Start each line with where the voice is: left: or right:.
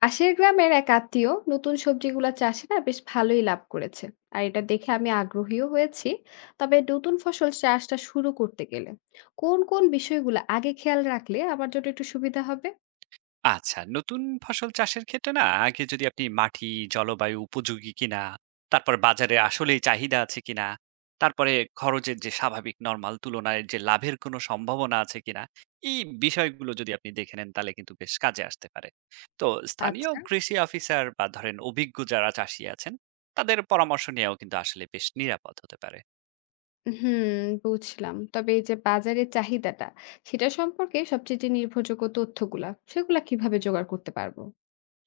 left: পাশের গ্রামের এক আত্মীয় নতুন সবজিগুলা চাষে না বেশ ভালোই লাভ করেছে আর এটা দেখে আমি আগ্রহীও হয়েছি। তবে নতুন ফসল চাষটা শুরু করতে গেলে কোন কোন বিষয়গুলো আগে খেয়াল রাখলে আমার জন্য একটু সুবিধা হবে?
right: আচ্ছা, নতুন ফসল চাষের ক্ষেত্রে না আগে যদি আপনি মাটি, জলবায়ু উপযোগী কিনা, তারপর বাজারে আসলেই চাহিদা আছে কিনা, তারপরে খরচের যে স্বাভাবিক নরমাল তুলনায় যে লাভের কোনো সম্ভাবনা আছে কিনা, এই বিষয়গুলো যদি আপনি দেখে নেন তাহলে কিন্তু বেশ কাজে আসতে পারে। তো স্থানীয়
left: আচ্ছা।
right: কৃষি অফিসার বা ধরেন অভিজ্ঞ যারা চাষী আছেন, তাদের পরামর্শ নেওয়াও কিন্তু আসলে বেশ নিরাপদ হতে পারে।
left: হুম। বুঝলাম, তবে এই যে বাজারের চাহিদাটা সেটা সম্পর্কে সবচেয়ে যে নির্ভরযোগ্য তথ্যগুলা সেগুলা কিভাবে জোগাড় করতে পারবো?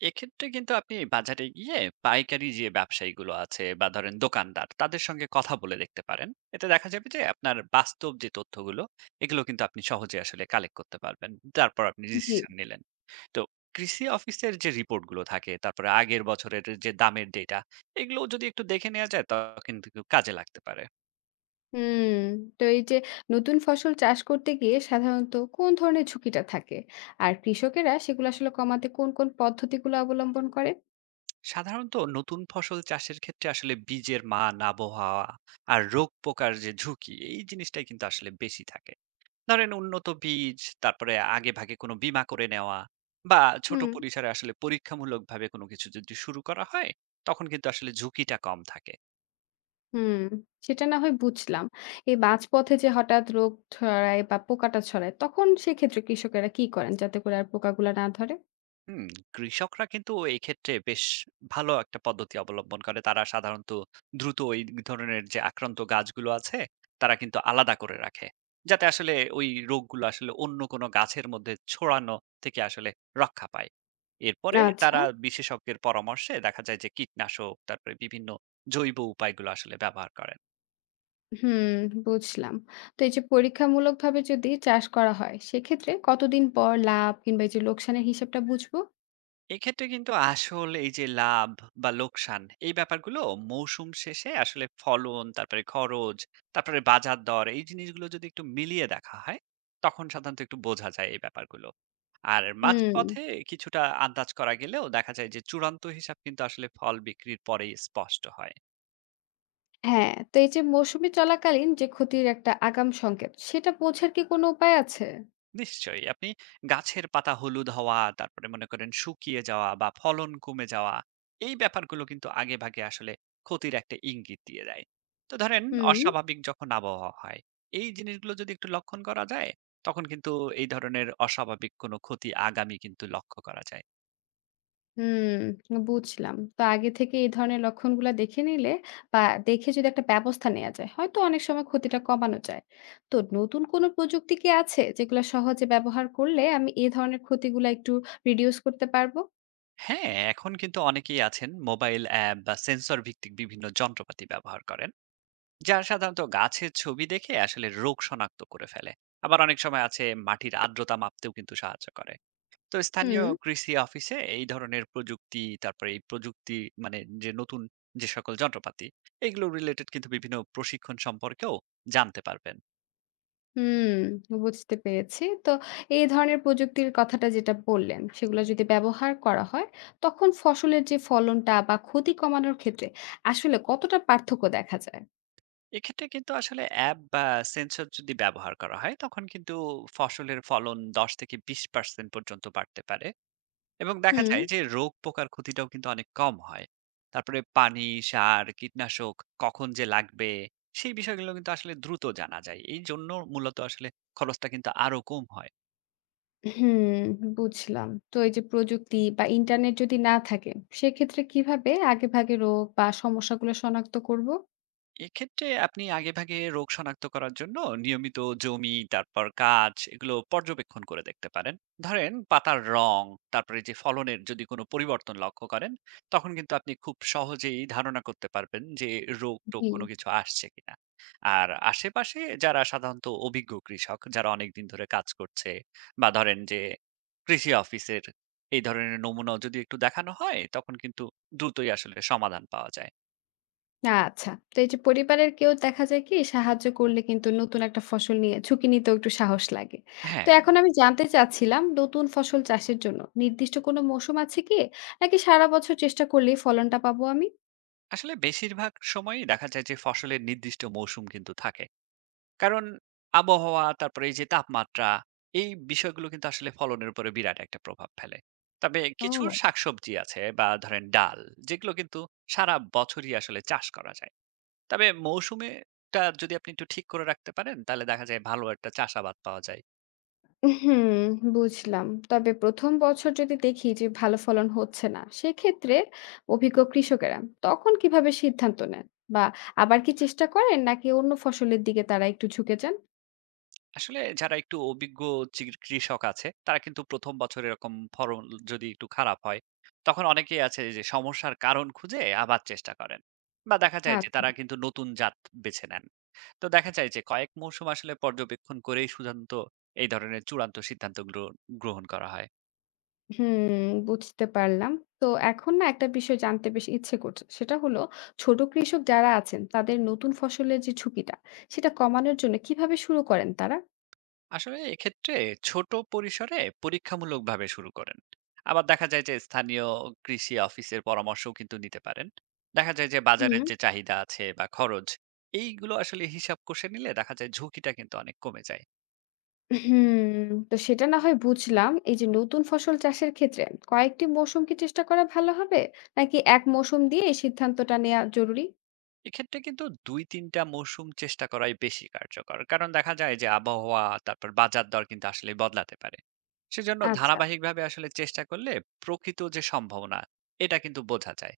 right: এক্ষেত্রে কিন্তু আপনি বাজারে গিয়ে পাইকারি যে ব্যবসায়ীগুলো আছে বা ধরেন দোকানদার তাদের সঙ্গে কথা বলে দেখতে পারেন। এতে দেখা যাবে যে আপনার বাস্তব যে তথ্যগুলো এগুলো কিন্তু আপনি সহজে আসলে কালেক্ট করতে পারবেন। তারপর আপনি
left: জি।
right: ডিসিশন নিলেন। তো কৃষি অফিসের যে রিপোর্টগুলো থাকে তারপরে আগের বছরের যে দামের ডেটা এগুলো যদি একটু দেখে নেওয়া যায় তখন কিন্তু খুব কাজে লাগতে পারে।
left: হুম, তো এই যে নতুন ফসল চাষ করতে গিয়ে সাধারণত কোন ধরনের ঝুঁকিটা থাকে? আর কৃষকেরা সেগুলো আসলে কমাতে কোন পদ্ধতিগুলো অবলম্বন করে?
right: সাধারণত নতুন ফসল চাষের ক্ষেত্রে আসলে বীজের মান, আবহাওয়া আর রোগ পোকার যে ঝুঁকি এই জিনিসটাই কিন্তু আসলে বেশি থাকে। ধরেন উন্নত বীজ, তারপরে আগেভাগে কোনো বীমা করে নেওয়া বা ছোট
left: হুম।
right: পরিসরে আসলে পরীক্ষামূলকভাবে কোনো কিছু যদি শুরু করা হয়, তখন কিন্তু আসলে ঝুঁকিটা কম থাকে।
left: হুম, সেটা না হয় বুঝলাম। এই মাঝপথে যে হঠাৎ রোগ ছড়ায় বা পোকাটা ছড়ায়, তখন সেক্ষেত্রে কৃষকেরা কি করেন যাতে করে আর পোকাগুলা না ধরে?
right: হুম, কৃষকরা কিন্তু এই ক্ষেত্রে বেশ ভালো একটা পদ্ধতি অবলম্বন করে। তারা সাধারণত দ্রুত ওই ধরনের যে আক্রান্ত গাছগুলো আছে, তারা কিন্তু আলাদা করে রাখে। যাতে আসলে ওই রোগগুলো আসলে অন্য কোনো গাছের মধ্যে ছড়ানো থেকে আসলে রক্ষা পায়। এরপরে
left: আচ্ছা।
right: তারা বিশেষজ্ঞের পরামর্শে দেখা যায় যে কীটনাশক, তারপরে বিভিন্ন জৈব উপায়গুলো আসলে ব্যবহার করেন।
left: হুম, বুঝলাম। তো এই যে পরীক্ষামূলকভাবে যদি চাষ করা হয়, সেক্ষেত্রে কতদিন পর লাভ কিংবা এই যে লোকসানের হিসাবটা বুঝবো?
right: এক্ষেত্রে কিন্তু আসল এই যে লাভ বা লোকসান এই ব্যাপারগুলো মৌসুম শেষে আসলে ফলন, তারপরে খরচ, তারপরে বাজার দর এই জিনিসগুলো যদি একটু মিলিয়ে দেখা হয় তখন সাধারণত একটু বোঝা যায় এই ব্যাপারগুলো। আর
left: হুম।
right: মাঝপথে কিছুটা আন্দাজ করা গেলেও দেখা যায় যে চূড়ান্ত হিসাব কিন্তু আসলে ফল বিক্রির পরেই স্পষ্ট হয়।
left: হ্যাঁ, তো এই যে মৌসুমী চলাকালীন যে ক্ষতির একটা আগাম সংকেত, সেটা বোঝার কি কোনো উপায় আছে?
right: নিশ্চয়ই। আপনি গাছের পাতা হলুদ হওয়া, তারপরে মনে করেন শুকিয়ে যাওয়া বা ফলন কমে যাওয়া, এই ব্যাপারগুলো কিন্তু আগেভাগে আসলে ক্ষতির একটা ইঙ্গিত দিয়ে দেয়। তো ধরেন
left: হুম।
right: অস্বাভাবিক যখন আবহাওয়া হয়, এই জিনিসগুলো যদি একটু লক্ষণ করা যায়, তখন কিন্তু এই ধরনের অস্বাভাবিক কোনো ক্ষতি আগামী কিন্তু লক্ষ্য করা যায়।
left: হুম, বুঝলাম। তো আগে থেকে এই ধরনের লক্ষণগুলা দেখে নিলে বা দেখে যদি একটা ব্যবস্থা নেওয়া যায়, হয়তো অনেক সময় ক্ষতিটা কমানো যায়। তো নতুন কোনো প্রযুক্তি কি আছে যেগুলো সহজে ব্যবহার করলে আমি এই ধরনের ক্ষতিগুলা একটু রিডিউস করতে পারবো?
right: হ্যাঁ, এখন কিন্তু অনেকেই আছেন মোবাইল অ্যাপ বা সেন্সর ভিত্তিক বিভিন্ন যন্ত্রপাতি ব্যবহার করেন। যারা সাধারণত গাছের ছবি দেখে আসলে রোগ শনাক্ত করে ফেলে। আবার অনেক সময় আছে মাটির আর্দ্রতা মাপতেও কিন্তু সাহায্য করে। তো স্থানীয়
left: হুম।
right: কৃষি অফিসে এই ধরনের প্রযুক্তি, তারপরে এই প্রযুক্তি মানে যে নতুন যে সকল যন্ত্রপাতি এগুলো রিলেটেড কিন্তু বিভিন্ন প্রশিক্ষণ সম্পর্কেও জানতে পারবেন।
left: হুম, বুঝতে পেরেছি। তো এই ধরনের প্রযুক্তির কথাটা যেটা বললেন, সেগুলো যদি ব্যবহার করা হয়, তখন ফসলের যে ফলনটা বা ক্ষতি কমানোর ক্ষেত্রে আসলে কতটা পার্থক্য দেখা যায়?
right: এক্ষেত্রে কিন্তু আসলে অ্যাপ বা সেন্সর যদি ব্যবহার করা হয় তখন কিন্তু ফসলের ফলন ১০-২০% পর্যন্ত বাড়তে পারে এবং দেখা
left: হুম।
right: যায় যে রোগ পোকার ক্ষতিটাও কিন্তু অনেক কম হয়। তারপরে পানি, সার, কীটনাশক কখন যে লাগবে সেই বিষয়গুলো কিন্তু আসলে দ্রুত জানা যায়। এইজন্য মূলত আসলে খরচটা কিন্তু আরো কম হয়।
left: হুম, বুঝলাম। তো এই যে প্রযুক্তি বা ইন্টারনেট যদি না থাকে, সেক্ষেত্রে কিভাবে আগেভাগে রোগ বা সমস্যাগুলো শনাক্ত করব?
right: এক্ষেত্রে আপনি আগেভাগে রোগ শনাক্ত করার জন্য নিয়মিত জমি, তারপর গাছ এগুলো পর্যবেক্ষণ করে দেখতে পারেন। ধরেন পাতার রং, তারপরে যে ফলনের যদি কোনো পরিবর্তন লক্ষ্য করেন তখন কিন্তু আপনি খুব সহজেই ধারণা করতে পারবেন যে রোগ টোগ
left: জি।
right: কোনো কিছু আসছে কিনা। আর আশেপাশে যারা সাধারণত অভিজ্ঞ কৃষক যারা অনেকদিন ধরে কাজ করছে বা ধরেন যে কৃষি অফিসের এই ধরনের নমুনা যদি একটু দেখানো হয় তখন কিন্তু দ্রুতই আসলে সমাধান পাওয়া যায়।
left: আচ্ছা। তো এই যে পরিবারের কেউ দেখা যায় কি সাহায্য করলে কিন্তু নতুন একটা ফসল নিয়ে ঝুঁকি নিতেও একটু সাহস লাগে। তো
right: হ্যাঁ,
left: এখন আমি জানতে চাচ্ছিলাম নতুন ফসল চাষের জন্য নির্দিষ্ট কোনো মৌসুম আছে কি? নাকি সারা বছর চেষ্টা করলেই ফলনটা পাবো আমি?
right: আসলে বেশিরভাগ সময়ই দেখা যায় যে ফসলের নির্দিষ্ট মৌসুম কিন্তু থাকে। কারণ আবহাওয়া, তারপরে এই যে তাপমাত্রা, এই বিষয়গুলো কিন্তু আসলে ফলনের উপরে বিরাট একটা প্রভাব ফেলে। তবে কিছু
left: ও।
right: শাকসবজি আছে বা ধরেন ডাল, যেগুলো কিন্তু সারা বছরই আসলে চাষ করা যায়। তবে মৌসুমেটা যদি আপনি একটু ঠিক করে রাখতে পারেন তাহলে দেখা যায় ভালো একটা চাষাবাদ পাওয়া যায়।
left: হুম, বুঝলাম। তবে ১ম বছর যদি দেখি যে ভালো ফলন হচ্ছে না, সেক্ষেত্রে অভিজ্ঞ কৃষকেরা তখন কিভাবে সিদ্ধান্ত নেন? বা আবার কি চেষ্টা করেন নাকি অন্য ফসলের দিকে তারা একটু ঝুঁকে যান?
right: আসলে যারা একটু অভিজ্ঞ কৃষক আছে, তারা কিন্তু ১ম বছর এরকম ফলন যদি একটু খারাপ হয়, তখন অনেকেই আছে যে সমস্যার কারণ খুঁজে আবার চেষ্টা করেন। বা দেখা যায় যে
left: আচ্ছা।
right: তারা কিন্তু নতুন জাত বেছে নেন। তো দেখা যায় যে কয়েক মৌসুম আসলে পর্যবেক্ষণ করেই সুধান্ত এই ধরনের চূড়ান্ত সিদ্ধান্তগুলো গ্রহণ করা হয়।
left: হুম, বুঝতে পারলাম। তো এখন না একটা বিষয় জানতে বেশ ইচ্ছে করছে। সেটা হলো ছোট কৃষক যারা আছেন তাদের নতুন ফসলের যে ঝুঁকিটা, সেটা কমানোর জন্য কিভাবে শুরু করেন তারা?
right: আসলে এক্ষেত্রে ছোট পরিসরে পরীক্ষামূলকভাবে শুরু করেন। আবার দেখা যায় যে স্থানীয় কৃষি অফিসের পরামর্শও কিন্তু নিতে পারেন। দেখা যায় যে বাজারের
left: হুম।
right: যে চাহিদা আছে বা খরচ, এইগুলো আসলে হিসাব কষে নিলে দেখা যায় ঝুঁকিটা কিন্তু অনেক কমে যায়।
left: হুম, তো সেটা না হয় বুঝলাম। এই যে নতুন ফসল চাষের ক্ষেত্রে কয়েকটি মৌসুম কি চেষ্টা করা ভালো হবে? নাকি এক মৌসুম দিয়ে এই সিদ্ধান্তটা নেয়া জরুরি?
right: এক্ষেত্রে কিন্তু দুই তিনটা মৌসুম চেষ্টা করাই বেশি কার্যকর, কারণ দেখা যায় যে আবহাওয়া, তারপর বাজার দর কিন্তু আসলে বদলাতে পারে। সেজন্য
left: আচ্ছা।
right: ধারাবাহিকভাবে আসলে চেষ্টা করলে প্রকৃত যে সম্ভাবনা এটা কিন্তু বোঝা যায়।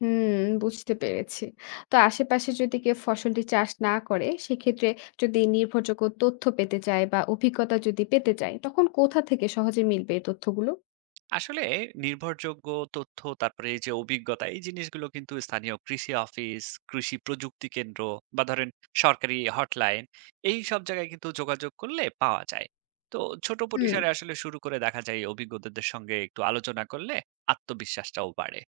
left: হুম, বুঝতে পেরেছি। তো আশেপাশে যদি কেউ ফসলটি চাষ না করে, সেক্ষেত্রে যদি নির্ভরযোগ্য তথ্য পেতে চায় বা অভিজ্ঞতা যদি পেতে চায়, তখন কোথা থেকে সহজে মিলবে এই তথ্যগুলো?
right: আসলে নির্ভরযোগ্য তথ্য, তারপরে এই যে অভিজ্ঞতা, এই জিনিসগুলো কিন্তু স্থানীয় কৃষি অফিস, কৃষি প্রযুক্তি কেন্দ্র বা ধরেন সরকারি হটলাইন, এই সব জায়গায় কিন্তু যোগাযোগ করলে পাওয়া যায়। তো ছোট
left: হুম।
right: পরিসরে আসলে শুরু করে দেখা যায় এই অভিজ্ঞতাদের সঙ্গে একটু আলোচনা করলে আত্মবিশ্বাসটাও বাড়ে।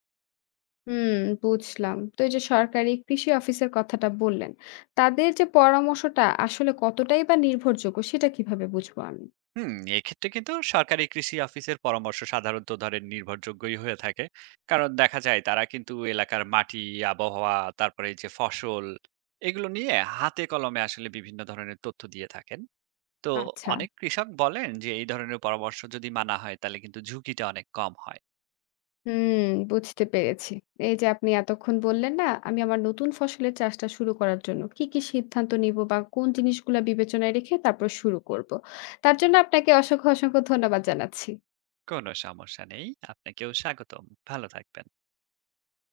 left: হুম, বুঝলাম। তো এই যে সরকারি কৃষি অফিসের কথাটা বললেন, তাদের যে পরামর্শটা আসলে কতটাই বা নির্ভরযোগ্য, সেটা কিভাবে বুঝবো আমি?
right: হুম, এক্ষেত্রে কিন্তু সরকারি কৃষি অফিসের পরামর্শ সাধারণত ধরেন নির্ভরযোগ্যই হয়ে থাকে। কারণ দেখা যায় তারা কিন্তু এলাকার মাটি, আবহাওয়া, তারপরে এই যে ফসল, এগুলো নিয়ে হাতে কলমে আসলে বিভিন্ন ধরনের তথ্য দিয়ে থাকেন। তো
left: আচ্ছা।
right: অনেক কৃষক বলেন যে এই ধরনের পরামর্শ যদি মানা হয় তাহলে কিন্তু ঝুঁকিটা অনেক কম হয়।
left: হুম, বুঝতে পেরেছি। এই যে আপনি এতক্ষণ বললেন না, আমি আমার নতুন ফসলের চাষটা শুরু করার জন্য কি সিদ্ধান্ত নিব বা কোন জিনিসগুলা বিবেচনায় রেখে তারপর শুরু করব। তার জন্য আপনাকে অসংখ্য ধন্যবাদ জানাচ্ছি।
right: কোনো সমস্যা নেই। আপনাকেও স্বাগতম। ভালো থাকবেন।